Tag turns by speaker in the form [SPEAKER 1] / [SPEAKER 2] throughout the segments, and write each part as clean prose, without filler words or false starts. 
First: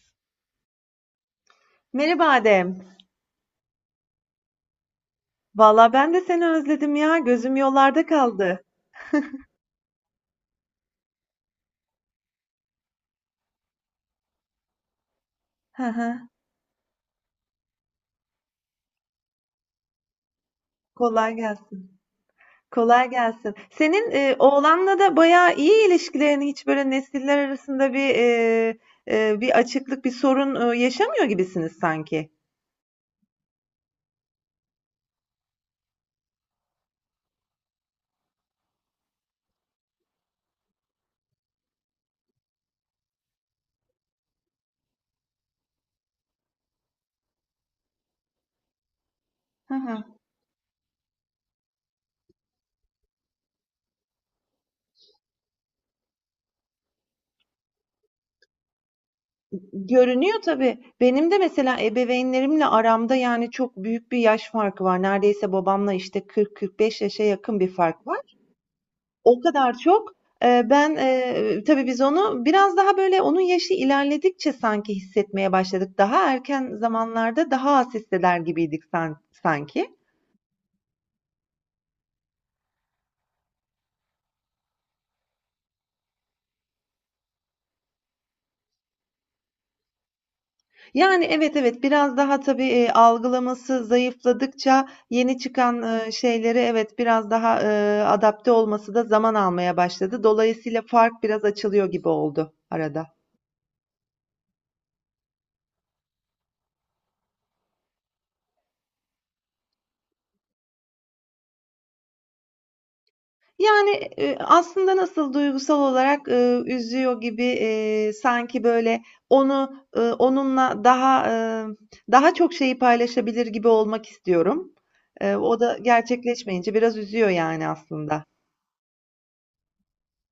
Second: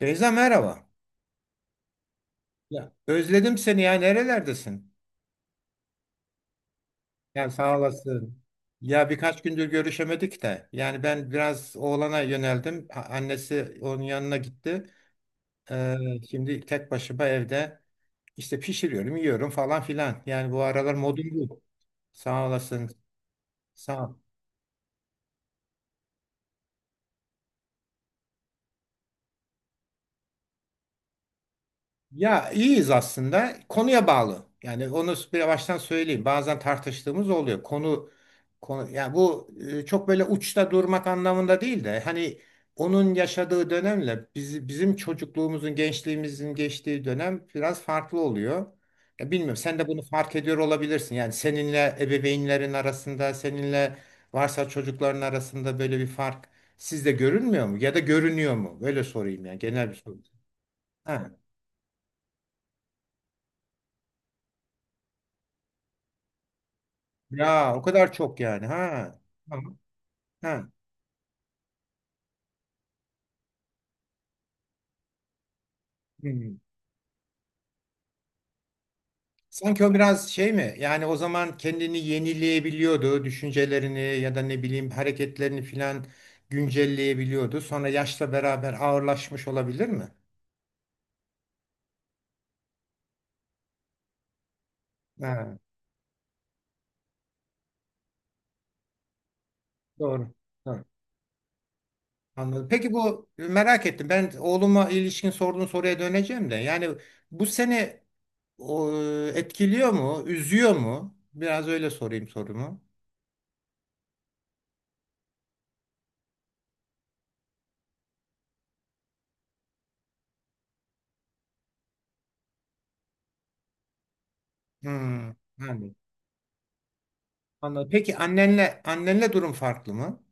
[SPEAKER 1] Beyza, merhaba.
[SPEAKER 2] Merhaba Adem.
[SPEAKER 1] Ya. Özledim seni, ya nerelerdesin?
[SPEAKER 2] Valla ben de seni özledim ya.
[SPEAKER 1] Yani
[SPEAKER 2] Gözüm
[SPEAKER 1] sağ
[SPEAKER 2] yollarda
[SPEAKER 1] olasın.
[SPEAKER 2] kaldı.
[SPEAKER 1] Ya birkaç gündür görüşemedik de. Yani ben biraz oğlana yöneldim. Annesi onun yanına gitti.
[SPEAKER 2] Hı
[SPEAKER 1] Ee,
[SPEAKER 2] hı.
[SPEAKER 1] Şimdi tek başıma evde işte pişiriyorum, yiyorum falan filan. Yani bu aralar modum
[SPEAKER 2] Kolay
[SPEAKER 1] bu.
[SPEAKER 2] gelsin.
[SPEAKER 1] Sağ olasın.
[SPEAKER 2] Kolay gelsin. Senin
[SPEAKER 1] Sağ.
[SPEAKER 2] oğlanla da bayağı iyi ilişkilerin hiç böyle nesiller arasında bir açıklık, bir sorun yaşamıyor gibisiniz sanki.
[SPEAKER 1] Ya iyiyiz aslında. Konuya bağlı. Yani onu bir baştan söyleyeyim. Bazen tartıştığımız oluyor. Konu yani bu çok böyle uçta durmak anlamında değil de hani onun yaşadığı dönemle bizim çocukluğumuzun, gençliğimizin geçtiği dönem biraz farklı oluyor. Ya bilmiyorum,
[SPEAKER 2] Hı
[SPEAKER 1] sen de bunu
[SPEAKER 2] hı.
[SPEAKER 1] fark ediyor olabilirsin. Yani seninle ebeveynlerin arasında, seninle varsa çocukların arasında böyle bir fark sizde görünmüyor mu? Ya da görünüyor mu? Böyle sorayım, yani genel bir soru.
[SPEAKER 2] Görünüyor tabii. Benim
[SPEAKER 1] Ha.
[SPEAKER 2] de mesela ebeveynlerimle aramda yani çok büyük bir yaş farkı var. Neredeyse babamla işte 40-45 yaşa yakın bir
[SPEAKER 1] Ya o
[SPEAKER 2] fark
[SPEAKER 1] kadar
[SPEAKER 2] var.
[SPEAKER 1] çok, yani. Ha.
[SPEAKER 2] O
[SPEAKER 1] Tamam.
[SPEAKER 2] kadar çok.
[SPEAKER 1] Ha.
[SPEAKER 2] Ben, tabii biz onu biraz daha böyle onun yaşı ilerledikçe sanki hissetmeye başladık. Daha
[SPEAKER 1] Hmm.
[SPEAKER 2] erken zamanlarda daha az hisseder gibiydik san
[SPEAKER 1] Sanki o
[SPEAKER 2] sanki.
[SPEAKER 1] biraz şey mi? Yani o zaman kendini yenileyebiliyordu. Düşüncelerini ya da ne bileyim hareketlerini filan güncelleyebiliyordu. Sonra yaşla beraber ağırlaşmış olabilir mi?
[SPEAKER 2] Yani, evet, evet, biraz daha tabii, algılaması zayıfladıkça yeni
[SPEAKER 1] Ha.
[SPEAKER 2] çıkan, şeylere evet, biraz daha, adapte olması da zaman almaya başladı.
[SPEAKER 1] Doğru.
[SPEAKER 2] Dolayısıyla
[SPEAKER 1] Doğru.
[SPEAKER 2] fark biraz açılıyor gibi oldu
[SPEAKER 1] Anladım. Peki
[SPEAKER 2] arada.
[SPEAKER 1] bu, merak ettim. Ben oğluma ilişkin sorduğun soruya döneceğim de. Yani bu seni o, etkiliyor mu? Üzüyor mu? Biraz öyle sorayım sorumu.
[SPEAKER 2] Yani, aslında nasıl duygusal olarak, üzüyor gibi, sanki böyle onunla ımm, daha çok şeyi paylaşabilir gibi olmak istiyorum.
[SPEAKER 1] Hmm.
[SPEAKER 2] O da
[SPEAKER 1] Yani.
[SPEAKER 2] gerçekleşmeyince biraz üzüyor yani
[SPEAKER 1] Anladım. Peki
[SPEAKER 2] aslında.
[SPEAKER 1] annenle durum farklı mı?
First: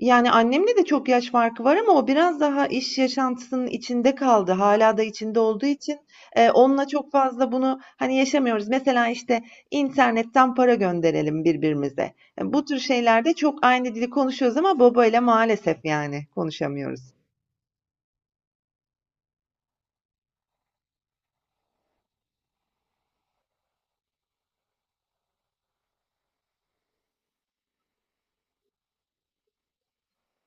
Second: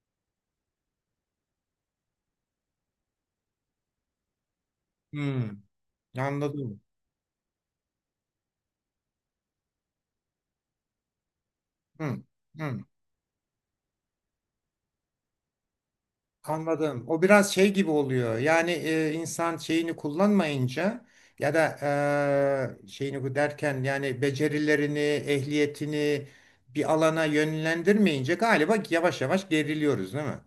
[SPEAKER 2] Yani, annemle de çok yaş farkı var ama o biraz daha iş yaşantısının içinde kaldı. Hala da içinde
[SPEAKER 1] Hmm,
[SPEAKER 2] olduğu için,
[SPEAKER 1] anladım.
[SPEAKER 2] onunla çok fazla bunu, hani, yaşamıyoruz. Mesela, işte, internetten para gönderelim birbirimize.
[SPEAKER 1] Hmm,
[SPEAKER 2] Bu tür
[SPEAKER 1] hmm,
[SPEAKER 2] şeylerde çok aynı dili konuşuyoruz ama babayla maalesef, yani,
[SPEAKER 1] anladım.
[SPEAKER 2] konuşamıyoruz.
[SPEAKER 1] O biraz şey gibi oluyor. Yani insan şeyini kullanmayınca ya da şeyini, bu derken yani becerilerini, ehliyetini bir alana yönlendirmeyince galiba yavaş yavaş geriliyoruz, değil mi?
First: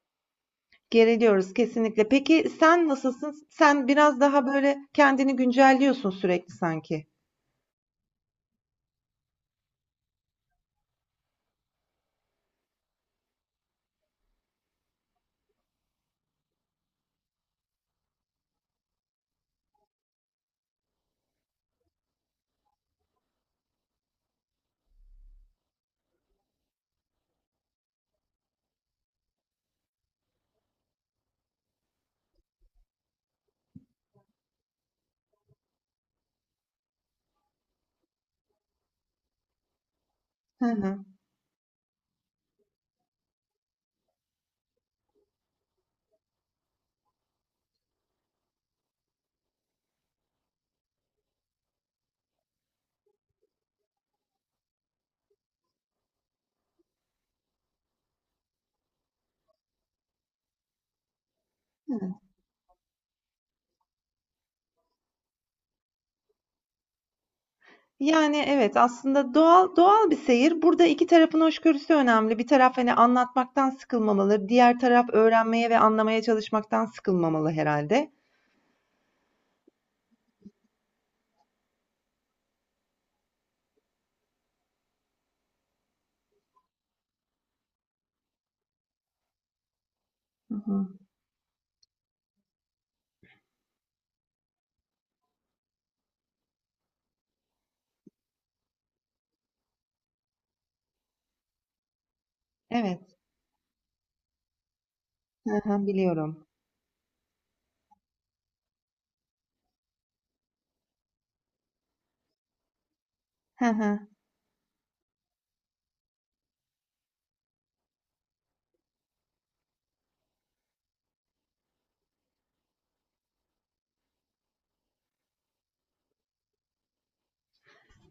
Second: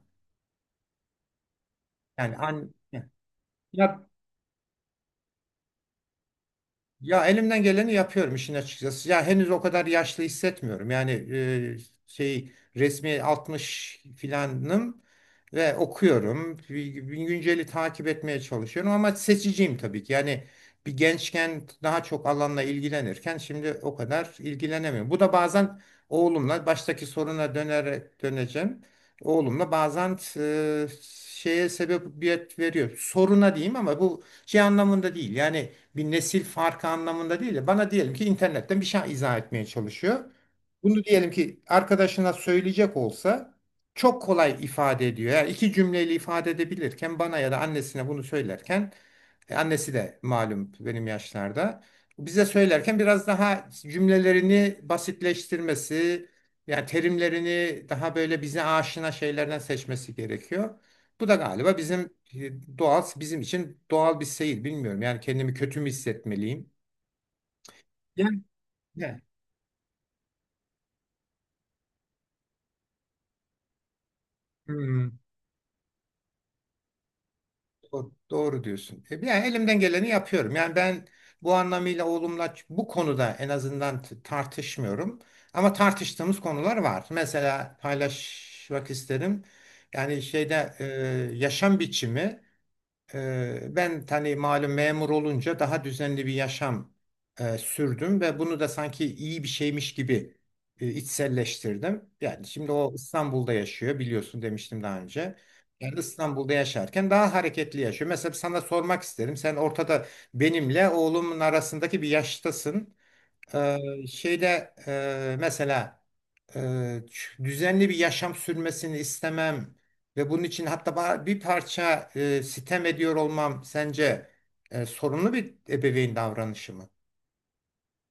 [SPEAKER 2] Geriliyoruz kesinlikle.
[SPEAKER 1] Yani
[SPEAKER 2] Peki sen nasılsın? Sen
[SPEAKER 1] ya
[SPEAKER 2] biraz daha, böyle, kendini güncelliyorsun sürekli sanki.
[SPEAKER 1] ya elimden geleni yapıyorum işin açıkçası. Ya henüz o kadar yaşlı hissetmiyorum. Yani şey resmi 60 filanım ve okuyorum. Bir Günceli takip etmeye çalışıyorum ama seçiciyim tabii ki. Yani bir gençken daha çok alanla ilgilenirken şimdi o kadar ilgilenemiyorum. Bu da bazen oğlumla baştaki soruna dönerek döneceğim. Oğlumla bazen şeye sebebiyet veriyor. Soruna diyeyim ama bu şey anlamında değil. Yani bir nesil farkı anlamında değil de bana diyelim ki internetten bir şey izah etmeye çalışıyor.
[SPEAKER 2] Hı
[SPEAKER 1] Bunu
[SPEAKER 2] hı.
[SPEAKER 1] diyelim ki arkadaşına söyleyecek olsa çok kolay ifade ediyor. Yani iki cümleyle ifade edebilirken bana ya da annesine bunu söylerken annesi de malum benim yaşlarda bize söylerken biraz daha cümlelerini basitleştirmesi, yani terimlerini daha böyle bize aşina şeylerden seçmesi gerekiyor. Bu da galiba bizim doğal, bizim için doğal bir seyir. Bilmiyorum, yani kendimi kötü mü hissetmeliyim? Yani.
[SPEAKER 2] Yani, evet,
[SPEAKER 1] Ne?
[SPEAKER 2] aslında doğal doğal bir seyir. Burada 2 tarafın hoşgörüsü önemli. Bir taraf, hani, anlatmaktan sıkılmamalı, diğer taraf
[SPEAKER 1] Hmm.
[SPEAKER 2] öğrenmeye ve anlamaya çalışmaktan sıkılmamalı herhalde.
[SPEAKER 1] Doğru, doğru diyorsun. Yani elimden geleni yapıyorum. Yani ben bu anlamıyla oğlumla bu konuda en azından tartışmıyorum. Ama tartıştığımız konular var. Mesela paylaşmak isterim. Yani
[SPEAKER 2] Hı
[SPEAKER 1] şeyde
[SPEAKER 2] hı.
[SPEAKER 1] yaşam biçimi. Ben hani malum memur olunca daha düzenli bir yaşam sürdüm ve bunu da sanki iyi bir şeymiş gibi içselleştirdim. Yani şimdi o
[SPEAKER 2] Evet.
[SPEAKER 1] İstanbul'da yaşıyor, biliyorsun, demiştim daha önce.
[SPEAKER 2] Hı hı,
[SPEAKER 1] Yani
[SPEAKER 2] biliyorum.
[SPEAKER 1] İstanbul'da yaşarken daha hareketli yaşıyor. Mesela sana sormak isterim. Sen ortada, benimle oğlumun arasındaki bir yaştasın.
[SPEAKER 2] Hı hı.
[SPEAKER 1] Şeyde mesela düzenli bir yaşam sürmesini istemem ve bunun için hatta bir parça sitem ediyor olmam sence sorunlu bir ebeveyn davranışı mı?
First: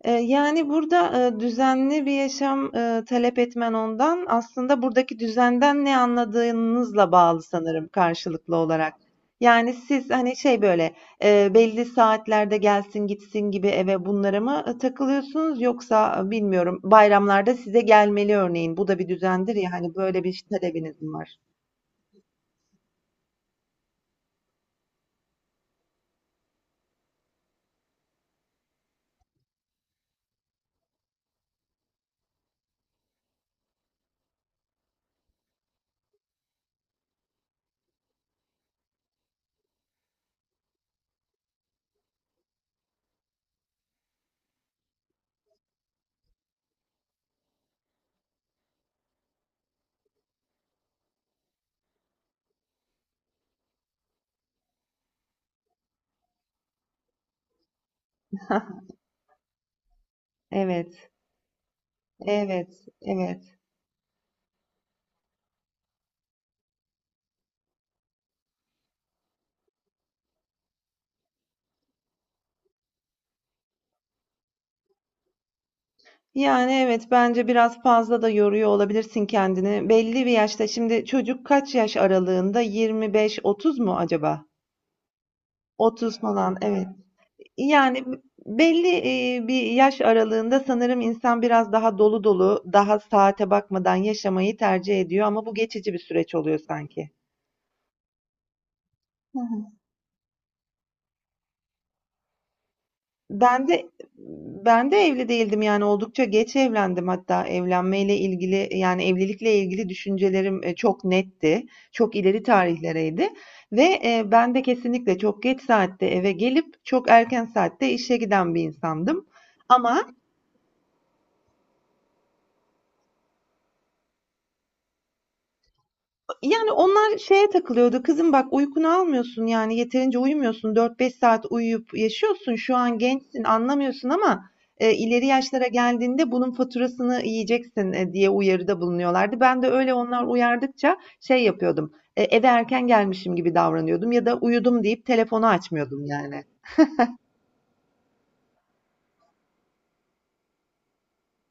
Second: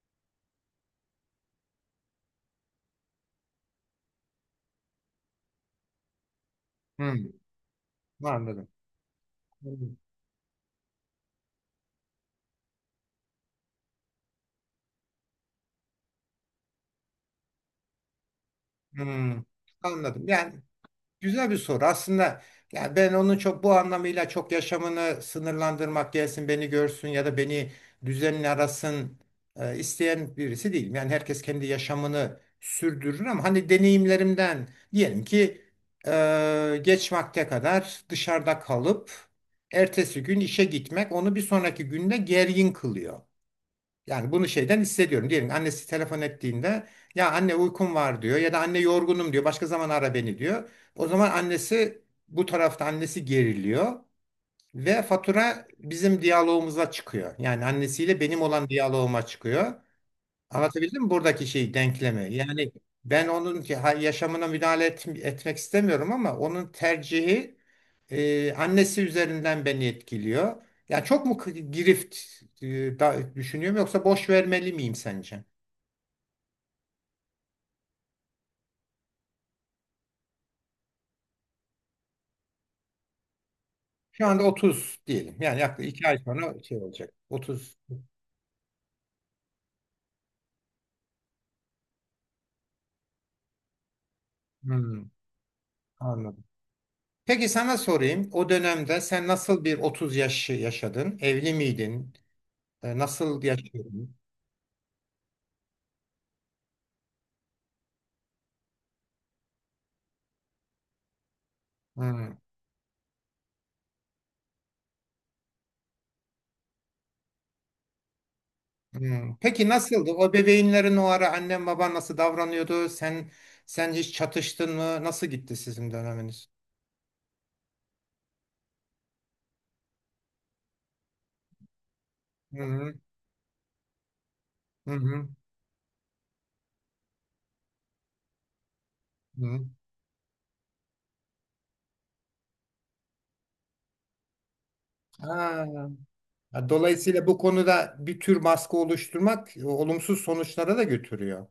[SPEAKER 2] Yani, burada, düzenli bir yaşam, talep etmen ondan aslında buradaki düzenden ne anladığınızla
[SPEAKER 1] Hmm,
[SPEAKER 2] bağlı sanırım karşılıklı
[SPEAKER 1] anladım.
[SPEAKER 2] olarak. Yani,
[SPEAKER 1] Hmm,
[SPEAKER 2] siz, hani, şey, böyle, belli saatlerde gelsin gitsin gibi eve bunlara mı, takılıyorsunuz yoksa, bilmiyorum, bayramlarda size gelmeli örneğin. Bu da bir
[SPEAKER 1] hmm,
[SPEAKER 2] düzendir ya, hani, böyle
[SPEAKER 1] anladım.
[SPEAKER 2] bir
[SPEAKER 1] Yani
[SPEAKER 2] talebiniz mi var?
[SPEAKER 1] güzel bir soru. Aslında yani ben onun çok bu anlamıyla çok yaşamını sınırlandırmak, gelsin beni görsün ya da beni düzenle arasın isteyen birisi değilim. Yani herkes kendi yaşamını sürdürür, ama hani deneyimlerimden diyelim ki geç vakte kadar dışarıda kalıp ertesi gün işe gitmek onu bir sonraki günde gergin kılıyor. Yani bunu şeyden hissediyorum. Diyelim annesi telefon ettiğinde ya anne uykum var diyor ya da anne yorgunum diyor. Başka zaman ara beni diyor. O zaman annesi, bu tarafta annesi geriliyor ve fatura bizim diyalogumuza çıkıyor. Yani annesiyle benim olan diyaloguma çıkıyor. Anlatabildim mi
[SPEAKER 2] Evet,
[SPEAKER 1] buradaki şey denklemi? Yani
[SPEAKER 2] evet,
[SPEAKER 1] ben
[SPEAKER 2] evet.
[SPEAKER 1] onun yaşamına etmek istemiyorum, ama onun tercihi annesi üzerinden beni etkiliyor. Ya çok mu girift düşünüyorum, yoksa boş vermeli miyim sence?
[SPEAKER 2] Yani evet bence biraz fazla da yoruyor olabilirsin kendini. Belli bir yaşta şimdi çocuk kaç yaş aralığında? 25-30 mu
[SPEAKER 1] Şu anda
[SPEAKER 2] acaba?
[SPEAKER 1] 30 diyelim. Yani yaklaşık 2 ay
[SPEAKER 2] 30 falan
[SPEAKER 1] sonra şey
[SPEAKER 2] evet.
[SPEAKER 1] olacak. 30.
[SPEAKER 2] Yani belli bir yaş aralığında sanırım insan biraz daha dolu dolu, daha saate bakmadan yaşamayı tercih
[SPEAKER 1] Hmm,
[SPEAKER 2] ediyor ama bu geçici bir süreç
[SPEAKER 1] anladım.
[SPEAKER 2] oluyor sanki.
[SPEAKER 1] Peki sana sorayım. O dönemde sen nasıl bir 30 yaşı yaşadın? Evli miydin? Nasıl
[SPEAKER 2] Ben de
[SPEAKER 1] yaşıyordun?
[SPEAKER 2] ben de evli değildim yani oldukça geç evlendim hatta evlenmeyle ilgili yani evlilikle ilgili düşüncelerim çok netti. Çok
[SPEAKER 1] Hmm.
[SPEAKER 2] ileri tarihlereydi ve ben de kesinlikle çok geç saatte eve gelip çok erken saatte işe giden bir insandım.
[SPEAKER 1] Hmm. Peki
[SPEAKER 2] Ama
[SPEAKER 1] nasıldı? O bebeğinlerin o ara annen baban nasıl davranıyordu? Sen hiç çatıştın mı? Nasıl gitti sizin döneminiz?
[SPEAKER 2] Yani onlar şeye takılıyordu. Kızım bak uykunu almıyorsun yani yeterince uyumuyorsun. Dört beş saat uyuyup yaşıyorsun.
[SPEAKER 1] Hı
[SPEAKER 2] Şu
[SPEAKER 1] hı.
[SPEAKER 2] an gençsin anlamıyorsun ama
[SPEAKER 1] Hı
[SPEAKER 2] ileri
[SPEAKER 1] hı.
[SPEAKER 2] yaşlara geldiğinde bunun faturasını yiyeceksin diye uyarıda bulunuyorlardı.
[SPEAKER 1] Hı.
[SPEAKER 2] Ben de öyle onlar uyardıkça şey yapıyordum. Eve erken gelmişim gibi davranıyordum ya da uyudum deyip telefonu
[SPEAKER 1] Ha.
[SPEAKER 2] açmıyordum yani.
[SPEAKER 1] Ha, dolayısıyla bu konuda bir tür baskı oluşturmak olumsuz sonuçlara da götürüyor.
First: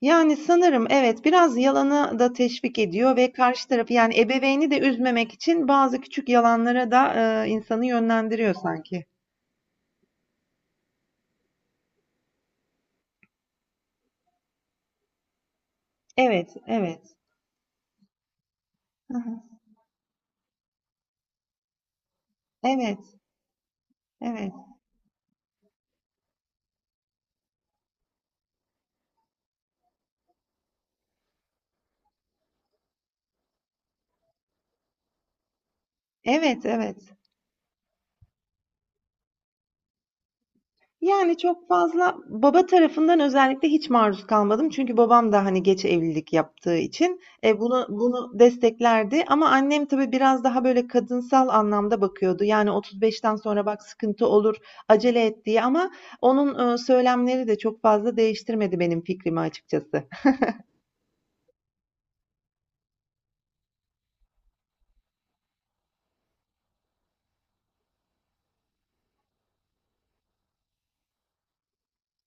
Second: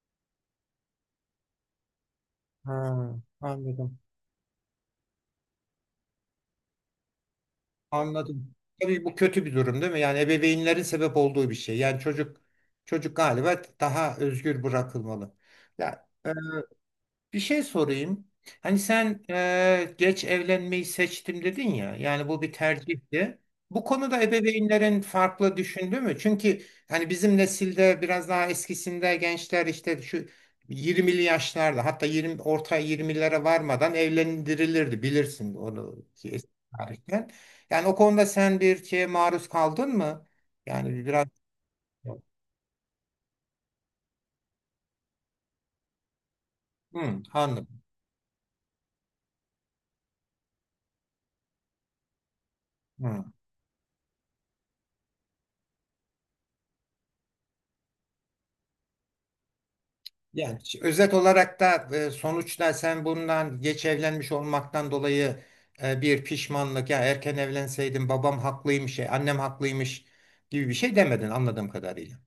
[SPEAKER 2] Yani sanırım evet biraz yalanı da teşvik
[SPEAKER 1] Ha,
[SPEAKER 2] ediyor ve karşı tarafı
[SPEAKER 1] anladım.
[SPEAKER 2] yani ebeveyni de üzmemek için bazı küçük yalanlara da insanı
[SPEAKER 1] Anladım.
[SPEAKER 2] yönlendiriyor
[SPEAKER 1] Tabii
[SPEAKER 2] sanki.
[SPEAKER 1] bu kötü bir durum, değil mi? Yani ebeveynlerin sebep olduğu bir şey. Yani çocuk galiba daha özgür bırakılmalı. Ya e,
[SPEAKER 2] Evet, evet.
[SPEAKER 1] Bir şey sorayım. Hani
[SPEAKER 2] Hı
[SPEAKER 1] sen
[SPEAKER 2] hı.
[SPEAKER 1] geç evlenmeyi seçtim dedin ya. Yani bu bir
[SPEAKER 2] Evet,
[SPEAKER 1] tercihti. Bu konuda
[SPEAKER 2] evet.
[SPEAKER 1] ebeveynlerin farklı düşündü mü? Çünkü hani bizim nesilde biraz daha eskisinde gençler işte şu 20'li yaşlarda, hatta 20, orta 20'lere varmadan evlendirilirdi. Bilirsin onu ki eski
[SPEAKER 2] Evet, evet.
[SPEAKER 1] tarihten. Yani o konuda sen bir şeye maruz kaldın mı? Yani biraz.
[SPEAKER 2] Yani çok fazla baba tarafından özellikle hiç maruz kalmadım. Çünkü babam da hani geç evlilik yaptığı için
[SPEAKER 1] Hı, anladım.
[SPEAKER 2] bunu desteklerdi. Ama annem tabii biraz daha böyle kadınsal anlamda bakıyordu. Yani
[SPEAKER 1] Hı.
[SPEAKER 2] 35'ten sonra bak sıkıntı olur, acele et diye. Ama onun söylemleri de çok fazla değiştirmedi benim fikrimi açıkçası.
[SPEAKER 1] Yani özet olarak da sonuçta sen bundan geç evlenmiş olmaktan dolayı bir pişmanlık, ya erken evlenseydim babam haklıymış, annem haklıymış gibi bir şey demedin anladığım kadarıyla.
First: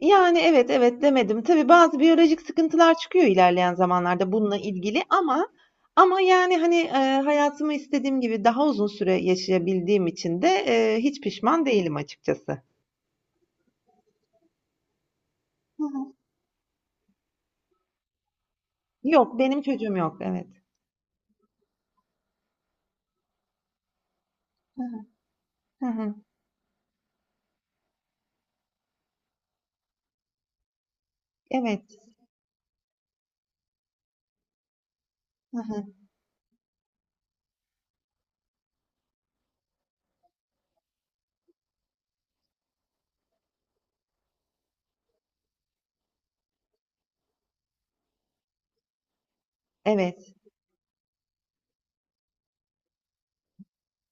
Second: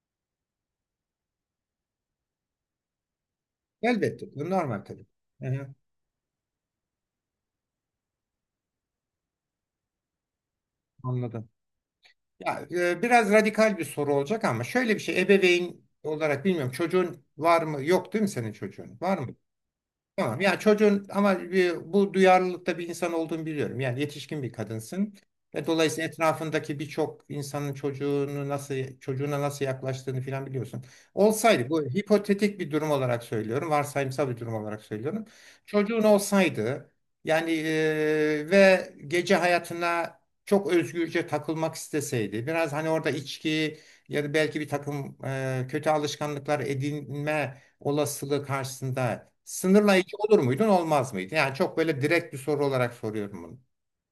[SPEAKER 2] Yani, evet, evet demedim. Tabii bazı biyolojik sıkıntılar çıkıyor ilerleyen zamanlarda
[SPEAKER 1] Elbette bu
[SPEAKER 2] bununla
[SPEAKER 1] normal
[SPEAKER 2] ilgili
[SPEAKER 1] tabii.
[SPEAKER 2] ama
[SPEAKER 1] Hı-hı,
[SPEAKER 2] ama, yani, hani, hayatımı istediğim gibi daha uzun süre yaşayabildiğim için de, hiç
[SPEAKER 1] anladım.
[SPEAKER 2] pişman değilim açıkçası.
[SPEAKER 1] Ya biraz radikal bir soru olacak ama şöyle bir şey, ebeveyn
[SPEAKER 2] Hı hı.
[SPEAKER 1] olarak, bilmiyorum çocuğun var mı yok, değil mi, senin çocuğun var mı?
[SPEAKER 2] Yok, benim çocuğum yok,
[SPEAKER 1] Tamam.
[SPEAKER 2] evet.
[SPEAKER 1] Ya çocuğun, ama bu duyarlılıkta bir insan olduğunu biliyorum. Yani yetişkin bir kadınsın. Ve
[SPEAKER 2] Hı
[SPEAKER 1] dolayısıyla
[SPEAKER 2] hı.
[SPEAKER 1] etrafındaki birçok insanın çocuğunu nasıl çocuğuna nasıl yaklaştığını filan biliyorsun. Olsaydı, bu
[SPEAKER 2] Evet.
[SPEAKER 1] hipotetik bir durum olarak söylüyorum. Varsayımsal bir durum olarak söylüyorum.
[SPEAKER 2] Hı hı.
[SPEAKER 1] Çocuğun olsaydı yani ve gece hayatına çok özgürce takılmak isteseydi. Biraz hani orada içki ya da belki bir takım kötü alışkanlıklar edinme olasılığı karşısında sınırlayıcı
[SPEAKER 2] Evet.
[SPEAKER 1] olur muydun, olmaz mıydı? Yani çok böyle direkt bir soru olarak soruyorum bunu.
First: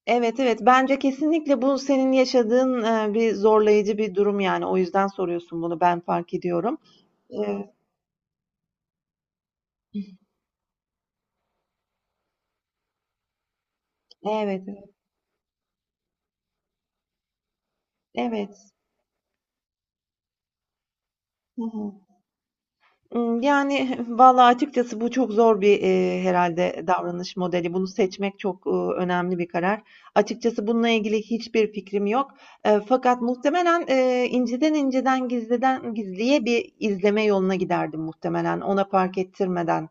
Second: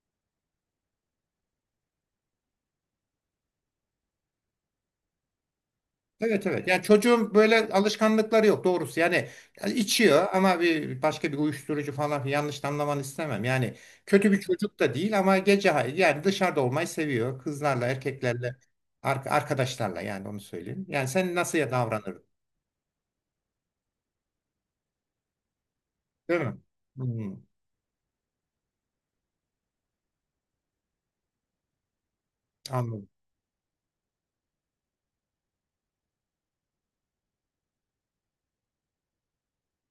[SPEAKER 2] Evet, evet. Bence kesinlikle bu senin yaşadığın, bir zorlayıcı bir durum, yani. O yüzden soruyorsun bunu, ben fark
[SPEAKER 1] Evet, evet.
[SPEAKER 2] ediyorum.
[SPEAKER 1] Yani çocuğun böyle
[SPEAKER 2] Eee
[SPEAKER 1] alışkanlıkları yok doğrusu. Yani yani içiyor, ama bir başka bir uyuşturucu falan filan, yanlış anlamanı istemem. Yani kötü bir
[SPEAKER 2] Evet,
[SPEAKER 1] çocuk da
[SPEAKER 2] evet.
[SPEAKER 1] değil, ama yani dışarıda olmayı seviyor. Kızlarla, erkeklerle,
[SPEAKER 2] Evet.
[SPEAKER 1] arkadaşlarla, yani onu söyleyeyim. Yani sen nasıl
[SPEAKER 2] Hı
[SPEAKER 1] ya
[SPEAKER 2] hı.
[SPEAKER 1] davranırdın,
[SPEAKER 2] Yani, vallahi açıkçası bu çok zor bir,
[SPEAKER 1] değil mi?
[SPEAKER 2] herhâlde
[SPEAKER 1] Hmm,
[SPEAKER 2] davranış modeli. Bunu seçmek çok, önemli bir karar. Açıkçası bununla ilgili hiçbir fikrim yok. Eee,
[SPEAKER 1] anladım.
[SPEAKER 2] fakat muhtemelen, inceden inceden gizliden gizliye bir izleme yoluna giderdim muhtemelen, ona fark ettirmeden,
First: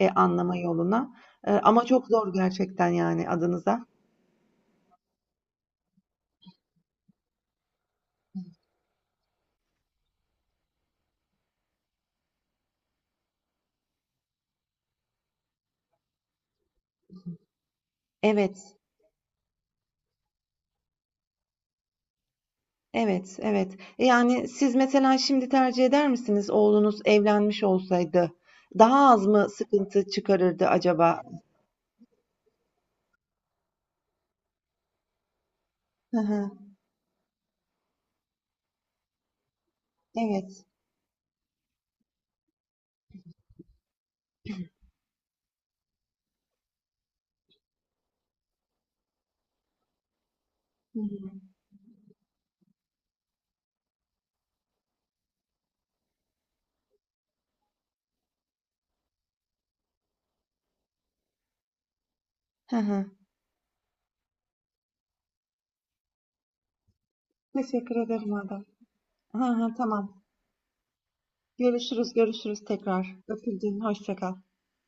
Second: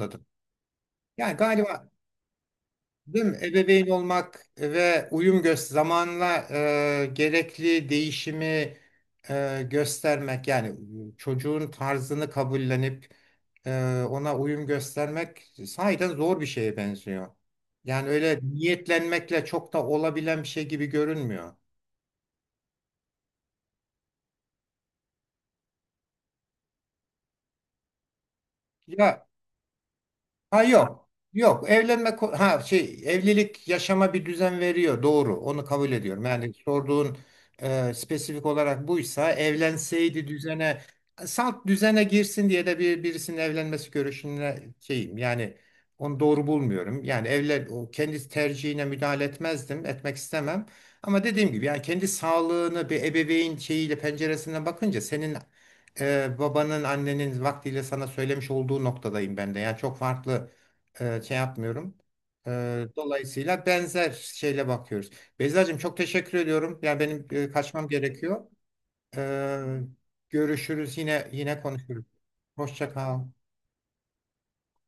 [SPEAKER 2] anlama yoluna.
[SPEAKER 1] Yani
[SPEAKER 2] Ama
[SPEAKER 1] galiba,
[SPEAKER 2] çok zor gerçekten
[SPEAKER 1] değil
[SPEAKER 2] yani
[SPEAKER 1] mi, ebeveyn
[SPEAKER 2] adınıza.
[SPEAKER 1] olmak ve uyum göz zamanla gerekli değişimi göstermek, yani çocuğun tarzını kabullenip ona uyum göstermek sahiden zor bir şeye benziyor. Yani öyle
[SPEAKER 2] Evet.
[SPEAKER 1] niyetlenmekle çok da olabilen bir şey gibi görünmüyor.
[SPEAKER 2] Evet, evet. Yani siz mesela şimdi tercih eder misiniz oğlunuz evlenmiş olsaydı? Daha
[SPEAKER 1] Ya
[SPEAKER 2] az mı sıkıntı
[SPEAKER 1] Ha
[SPEAKER 2] çıkarırdı
[SPEAKER 1] yok.
[SPEAKER 2] acaba?
[SPEAKER 1] Yok, evlenme ko- ha şey, evlilik yaşama bir düzen veriyor, doğru, onu kabul
[SPEAKER 2] Hı
[SPEAKER 1] ediyorum.
[SPEAKER 2] hı,
[SPEAKER 1] Yani sorduğun spesifik olarak buysa, evlenseydi
[SPEAKER 2] evet.
[SPEAKER 1] düzene, salt düzene girsin diye de bir birisinin evlenmesi görüşüne şeyim yani, onu doğru bulmuyorum. Yani evlen, o kendi tercihine müdahale etmezdim etmek istemem.
[SPEAKER 2] Hı
[SPEAKER 1] Ama
[SPEAKER 2] hı.
[SPEAKER 1] dediğim gibi, yani kendi sağlığını bir ebeveyn şeyiyle, penceresinden bakınca senin babanın annenin vaktiyle sana söylemiş olduğu noktadayım ben de. Yani çok farklı şey yapmıyorum.
[SPEAKER 2] Hı hı.
[SPEAKER 1] Dolayısıyla benzer şeyle bakıyoruz. Beyzacığım, çok teşekkür ediyorum. Yani benim kaçmam
[SPEAKER 2] Teşekkür ederim
[SPEAKER 1] gerekiyor.
[SPEAKER 2] Adem. Hı hı,
[SPEAKER 1] E,
[SPEAKER 2] tamam.
[SPEAKER 1] Görüşürüz, yine konuşuruz.
[SPEAKER 2] Görüşürüz, görüşürüz
[SPEAKER 1] Hoşça
[SPEAKER 2] tekrar.
[SPEAKER 1] kal.
[SPEAKER 2] Öpüldün, hoşça kal.